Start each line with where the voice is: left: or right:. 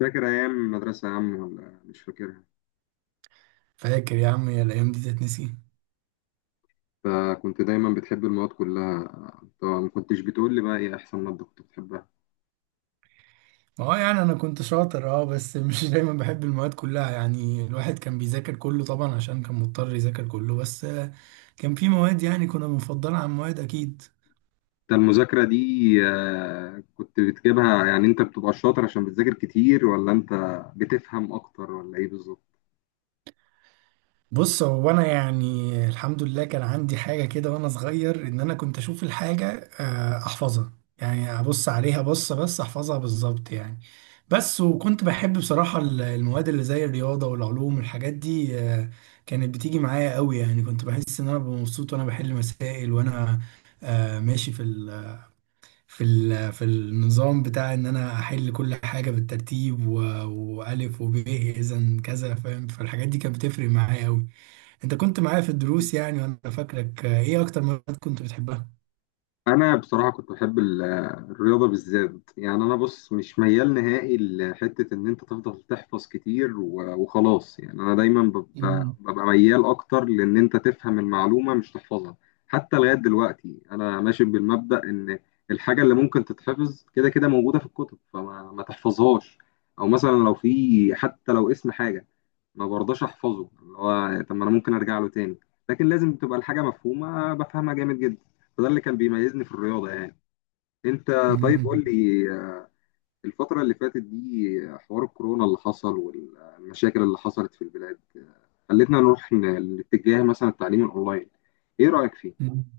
left: فاكر أيام المدرسة يا عم ولا مش فاكرها؟
right: فاكر يا عم، يا الايام دي تتنسي.
left: أنت كنت دايما بتحب المواد كلها. طبعا ما كنتش بتقول لي بقى إيه أحسن مادة كنت بتحبها؟
right: ما هو يعني انا كنت شاطر بس مش دايما بحب المواد كلها. يعني الواحد كان بيذاكر كله طبعا عشان كان مضطر يذاكر كله بس آه، كان في مواد يعني كنا بنفضلها عن مواد اكيد.
left: أنت المذاكرة دي كنت بتجيبها، يعني أنت بتبقى شاطر عشان بتذاكر كتير، ولا أنت بتفهم أكتر ولا إيه بالظبط؟
right: بص، هو انا يعني الحمد لله كان عندي حاجه كده وانا صغير، ان انا كنت اشوف الحاجه, احفظها. يعني ابص عليها بصه بس احفظها بالظبط يعني. بس وكنت بحب بصراحه المواد اللي زي الرياضه والعلوم والحاجات دي. كانت بتيجي معايا قوي، يعني كنت بحس ان انا ببقى مبسوط وانا بحل مسائل وانا ماشي في النظام بتاع ان انا احل كل حاجه بالترتيب والف وب اذا كذا، فاهم، فالحاجات دي كانت بتفرق معايا قوي. انت كنت معايا في الدروس يعني، وانا فاكرك. ايه اكتر مواد كنت بتحبها؟
left: انا بصراحه كنت بحب الرياضه بالذات. يعني انا بص، مش ميال نهائي لحته ان انت تفضل تحفظ كتير وخلاص، يعني انا دايما ببقى
right: مم.
left: ميال اكتر لان انت تفهم المعلومه مش تحفظها. حتى لغايه دلوقتي انا ماشي بالمبدا ان الحاجه اللي ممكن تتحفظ كده كده موجوده في الكتب، فما ما تحفظهاش، او مثلا لو في، حتى لو اسم حاجه، ما برضاش احفظه، اللي هو طب ما انا ممكن ارجع له تاني. لكن لازم تبقى الحاجه مفهومه، بفهمها جامد جدا. فده اللي كان بيميزني في الرياضة، يعني. انت طيب قول لي، آه، الفترة اللي فاتت دي، حوار الكورونا اللي حصل والمشاكل اللي حصلت في البلاد، خلتنا نروح لاتجاه مثلا التعليم الاونلاين. ايه رأيك فيه؟
right: امم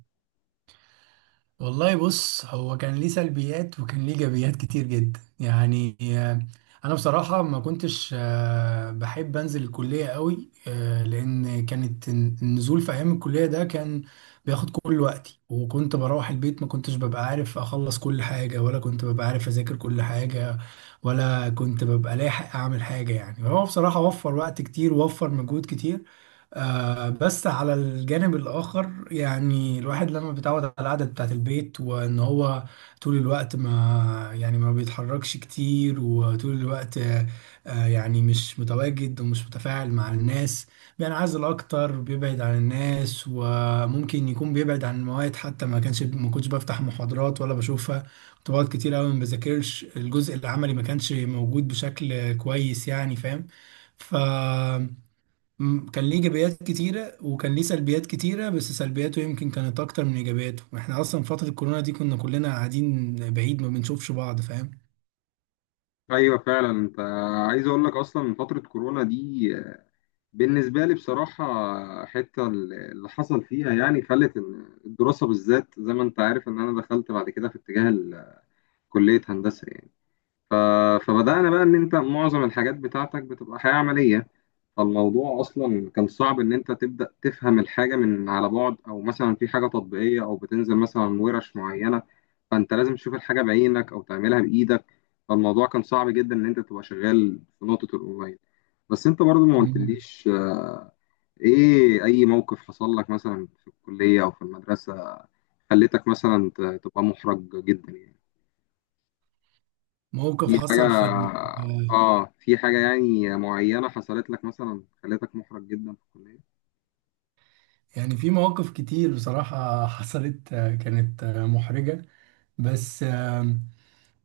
right: والله بص، هو كان ليه سلبيات وكان ليه ايجابيات كتير جدا يعني. انا بصراحه ما كنتش بحب انزل الكليه قوي. لان كانت النزول في ايام الكليه ده كان بياخد كل وقتي، وكنت بروح البيت ما كنتش ببقى عارف اخلص كل حاجه، ولا كنت ببقى عارف اذاكر كل حاجه، ولا كنت ببقى لاحق اعمل حاجه. يعني هو بصراحه وفر وقت كتير ووفر مجهود كتير. بس على الجانب الآخر، يعني الواحد لما بيتعود على القعدة بتاعت البيت وإن هو طول الوقت ما بيتحركش كتير، وطول الوقت يعني مش متواجد ومش متفاعل مع الناس، بينعزل أكتر، بيبعد عن الناس، وممكن يكون بيبعد عن المواد حتى. ما كنتش بفتح محاضرات ولا بشوفها، كنت بقعد كتير أوي ما بذاكرش، الجزء العملي ما كانش موجود بشكل كويس، يعني فاهم. ف كان ليه ايجابيات كتيره وكان ليه سلبيات كتيره، بس سلبياته يمكن كانت اكتر من ايجابياته، واحنا اصلا فتره الكورونا دي كنا كلنا قاعدين بعيد ما بنشوفش بعض، فاهم.
left: ايوه فعلا. انت عايز اقول لك، اصلا من فترة كورونا دي، بالنسبة لي بصراحة، حتة اللي حصل فيها يعني خلت إن الدراسة بالذات، زي ما انت عارف ان انا دخلت بعد كده في اتجاه كلية هندسة يعني. ف- فبدأنا بقى إن أنت معظم الحاجات بتاعتك بتبقى حياة عملية. فالموضوع أصلا كان صعب إن أنت تبدأ تفهم الحاجة من على بعد، أو مثلا في حاجة تطبيقية، أو بتنزل مثلا ورش معينة. فأنت لازم تشوف الحاجة بعينك أو تعملها بإيدك. فالموضوع كان صعب جدا إن أنت تبقى شغال في نقطة الأونلاين. بس أنت برضو ما
right: مم.
left: قلتليش، إيه أي موقف حصل لك مثلا في الكلية أو في المدرسة خلتك مثلا تبقى محرج جدا يعني.
right: موقف
left: في حاجة،
right: حصل في ال... آه،
left: اه، في حاجة يعني معينة حصلت لك مثلا خلتك محرج جدا في الكلية؟
right: يعني في مواقف كتير بصراحه حصلت كانت محرجه. بس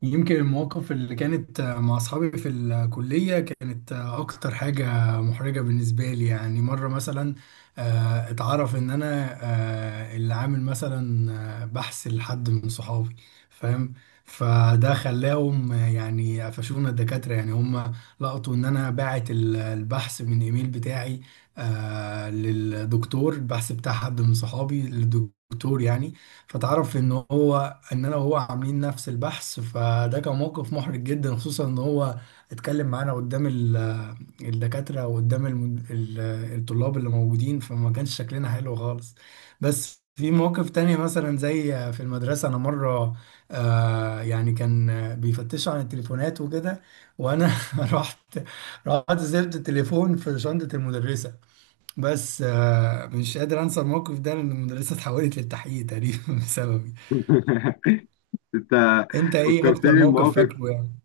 right: يمكن المواقف اللي كانت مع أصحابي في الكلية كانت أكتر حاجة محرجة بالنسبة لي. يعني مرة مثلا اتعرف إن أنا اللي عامل مثلا بحث لحد من صحابي، فاهم، فده خلاهم يعني قفشونا الدكاترة. يعني هم لقطوا إن أنا باعت البحث من إيميل بتاعي للدكتور، البحث بتاع حد من صحابي للدكتور يعني. فتعرف ان هو ان انا وهو عاملين نفس البحث، فده كان موقف محرج جدا، خصوصا ان هو اتكلم معانا قدام الدكاترة، وقدام الطلاب اللي موجودين، فما كانش شكلنا حلو خالص. بس في مواقف تانية مثلا زي في المدرسة، أنا مرة كان بيفتشوا عن التليفونات وكده، وأنا رحت رحت سبت التليفون في شنطة المدرسة. بس آه، مش قادر أنسى الموقف ده لأن المدرسة اتحولت للتحقيق تقريبا بسببي.
left: انت
right: انت ايه اكتر
left: فكرتني
right: موقف
left: بمواقف.
right: فاكره يعني؟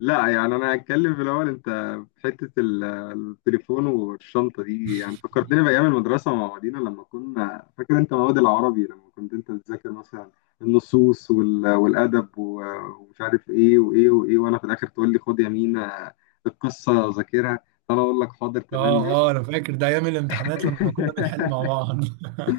left: لا يعني انا هتكلم في الاول. انت في حتة التليفون والشنطة دي يعني فكرتني بأيام المدرسة مع بعضينا لما كنا، فاكر انت مواد العربي لما كنت انت بتذاكر مثلا النصوص والأدب ومش عارف ايه وايه وايه، وانا في الآخر تقول لي خد يا مينا القصة ذاكرها، فانا اقول لك حاضر تمام
right: اه،
left: ماشي.
right: اه، انا فاكر ده ايام الامتحانات لما كنا بنحل مع بعض.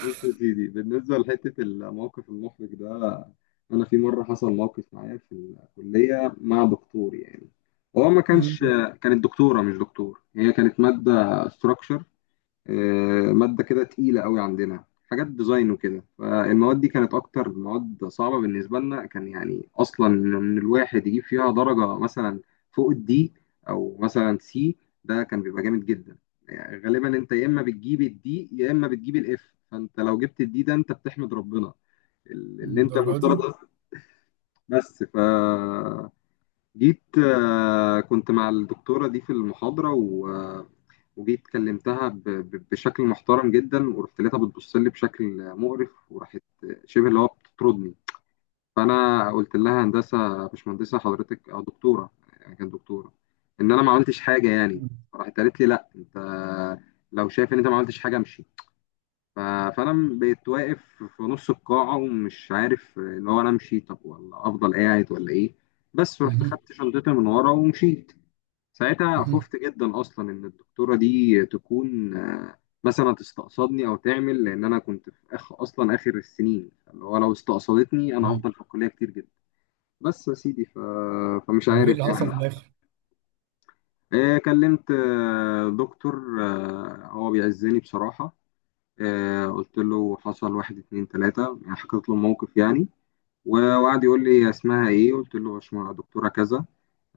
left: بص يا سيدي، بالنسبة لحتة الموقف المحرج ده، أنا في مرة حصل موقف معايا في الكلية مع دكتور يعني. هو ما كانش
right: امم
left: كانت دكتورة مش دكتور. هي كانت مادة ستراكشر، ماده كده تقيله قوي عندنا، حاجات ديزاين وكده. فالمواد دي كانت اكتر مواد صعبه بالنسبه لنا، كان يعني اصلا ان الواحد يجيب فيها درجه مثلا فوق الدي، او مثلا سي، ده كان بيبقى جامد جدا. يعني غالبا انت يا اما بتجيب الدي يا اما بتجيب الاف، فانت لو جبت الدي ده انت بتحمد ربنا اللي انت
right: الدرجه
left: المفترض
right: دي.
left: أصلاً. بس جيت، كنت مع الدكتورة دي في المحاضرة و... آه، وجيت كلمتها بشكل محترم جدا، ورحت لقيتها بتبص لي بشكل مقرف، وراحت شبه اللي هو بتطردني. فأنا قلت لها هندسة يا باشمهندسة حضرتك أو دكتورة، يعني كانت دكتورة، إن أنا ما عملتش حاجة يعني. راحت قالت لي لا أنت لو شايف إن أنت ما عملتش حاجة امشي. ف- فانا بقيت واقف في نص القاعه ومش عارف اللي هو انا امشي طب ولا افضل قاعد ولا ايه. بس رحت
right: مهم.
left: خدت شنطتي من ورا ومشيت. ساعتها
right: مهم.
left: خفت جدا اصلا ان الدكتوره دي تكون، مثلا تستقصدني او تعمل، لان انا كنت في اخ اصلا اخر السنين، اللي هو لو استقصدتني انا
right: آه.
left: هفضل في الكليه كتير جدا. بس يا سيدي فمش
right: طب وايه اللي
left: عارف
right: حصل
left: يعني.
right: في الاخر؟
left: كلمت دكتور، هو بيعزني بصراحه، قلت له حصل واحد اتنين تلاتة، يعني حكيت له الموقف يعني. وقعد يقول لي اسمها ايه، قلت له باشمهندس دكتورة كذا.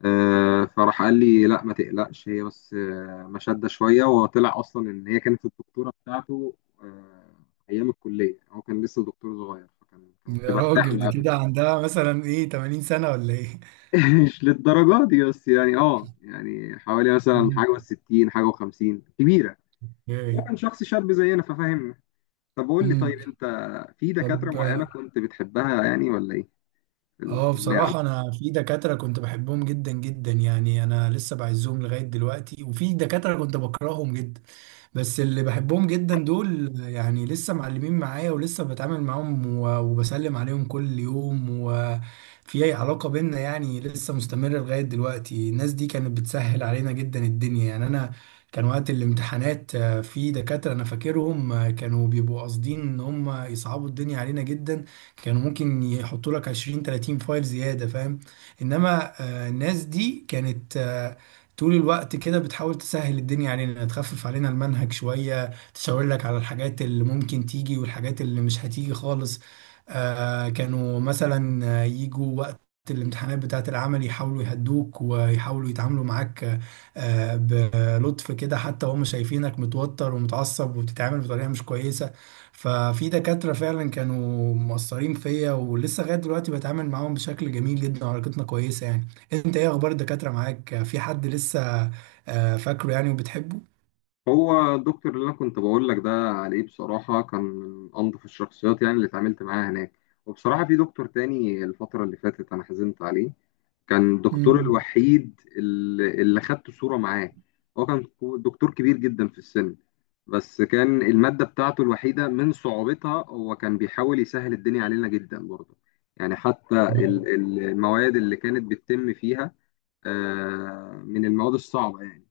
left: فراح قال لي لا ما تقلقش، هي بس مشدة شوية، وطلع اصلا ان هي كانت الدكتورة بتاعته آه، ايام الكلية. هو كان لسه دكتور صغير فكان كنت
right: يا
left: برتاح
right: راجل،
left: له
right: دي
left: قبل.
right: كده عندها مثلا ايه، 80 سنه ولا ايه؟
left: مش للدرجة دي، بس يعني اه، يعني حوالي مثلا
right: امم
left: حاجة و60 حاجة و50، كبيرة. هو
right: ايه
left: كان شخص شاب زينا ففاهم. طب قول لي،
right: امم
left: طيب انت في دكاترة
right: طب،
left: معينة كنت بتحبها يعني ولا ايه، في
right: اه،
left: الكلية؟
right: بصراحة أنا في دكاترة كنت بحبهم جدا جدا، يعني أنا لسه بعزهم لغاية دلوقتي، وفي دكاترة كنت بكرههم جدا. بس اللي بحبهم جدا دول يعني لسه معلمين معايا ولسه بتعامل معاهم وبسلم عليهم كل يوم، وفي أي علاقة بينا يعني لسه مستمرة لغاية دلوقتي. الناس دي كانت بتسهل علينا جدا الدنيا، يعني أنا كان وقت الامتحانات, في دكاترة أنا فاكرهم, كانوا بيبقوا قاصدين إن هم يصعبوا الدنيا علينا جدا. كانوا ممكن يحطوا لك 20 30 فايل زيادة، فاهم. انما الناس دي كانت طول الوقت كده بتحاول تسهل الدنيا علينا، تخفف علينا المنهج شوية، تشاور لك على الحاجات اللي ممكن تيجي والحاجات اللي مش هتيجي خالص. كانوا مثلا يجوا وقت الامتحانات بتاعة العمل يحاولوا يهدوك ويحاولوا يتعاملوا معاك بلطف كده، حتى وهم شايفينك متوتر ومتعصب وبتتعامل بطريقة مش كويسة. ففي دكاترة فعلا كانوا مؤثرين فيا، ولسه لغاية دلوقتي بتعامل معاهم بشكل جميل جدا وعلاقتنا كويسة يعني. انت ايه اخبار الدكاترة معاك، في حد لسه فاكره يعني وبتحبه؟
left: هو الدكتور اللي انا كنت بقول لك ده عليه بصراحه كان من انظف الشخصيات يعني اللي اتعاملت معاها هناك. وبصراحه في دكتور تاني الفتره اللي فاتت انا حزنت عليه، كان الدكتور
right: مم.
left: الوحيد اللي خدت صوره معاه. هو كان دكتور كبير جدا في السن. بس كان الماده بتاعته الوحيده من صعوبتها، هو كان بيحاول يسهل الدنيا علينا جدا برضه. يعني حتى المواد اللي كانت بتتم فيها، من المواد الصعبه يعني.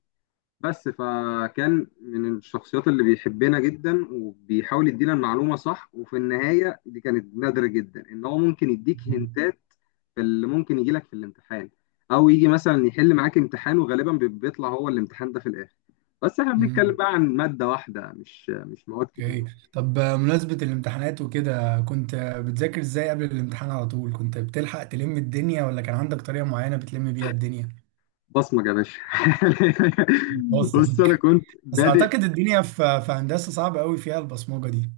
left: بس فكان من الشخصيات اللي بيحبنا جدا وبيحاول يدينا المعلومة صح. وفي النهاية دي كانت نادرة جدا ان هو ممكن يديك هنتات في اللي ممكن يجي لك في الامتحان، او يجي مثلا يحل معاك امتحان وغالبا بيطلع هو الامتحان ده في الاخر. بس احنا بنتكلم
right: مم.
left: بقى عن مادة واحدة، مش مواد
right: اوكي.
left: كتير.
right: طب, مناسبة الامتحانات وكده، كنت بتذاكر ازاي قبل الامتحان؟ على طول كنت بتلحق تلم الدنيا، ولا كان عندك طريقة معينة بتلم بيها الدنيا؟
left: بصمج يا باشا. بص انا
right: بصمك.
left: كنت
right: بس
left: بادئ.
right: اعتقد الدنيا في هندسة صعبة قوي فيها البصمجة دي.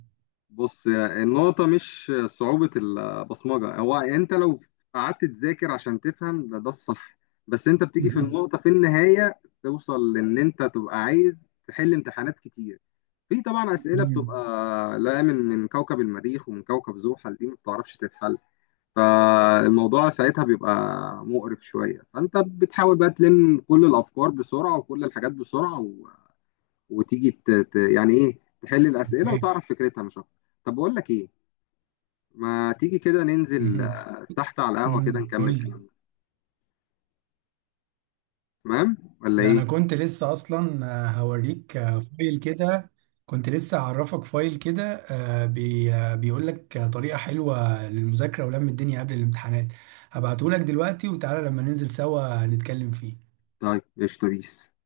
left: بص النقطة مش صعوبة البصمجة، هو أنت لو قعدت تذاكر عشان تفهم، ده الصح. بس أنت بتيجي في
right: مم.
left: النقطة في النهاية، توصل لأن أنت تبقى عايز تحل امتحانات كتير. في طبعا أسئلة
right: مم.
left: بتبقى لا، من كوكب المريخ ومن كوكب زحل، دي ما بتعرفش تتحل. فالموضوع ساعتها بيبقى مقرف شوية، فأنت بتحاول بقى تلم كل الأفكار بسرعة وكل الحاجات بسرعة وتيجي يعني إيه تحل الأسئلة وتعرف فكرتها مش أكتر. طب بقول لك إيه، ما تيجي كده ننزل
right: مهم.
left: تحت على القهوة كده
right: قول
left: نكمل
right: لي.
left: كلامنا، تمام ولا
right: ده
left: ايه؟
right: انا كنت لسه اصلا هوريك فايل كده، كنت لسه هعرفك فايل كده. آه، بي آه، بيقول لك طريقة حلوة للمذاكرة ولم الدنيا قبل الامتحانات. هبعته لك دلوقتي، وتعالى لما ننزل سوا نتكلم فيه.
left: طيب قشطة بيس.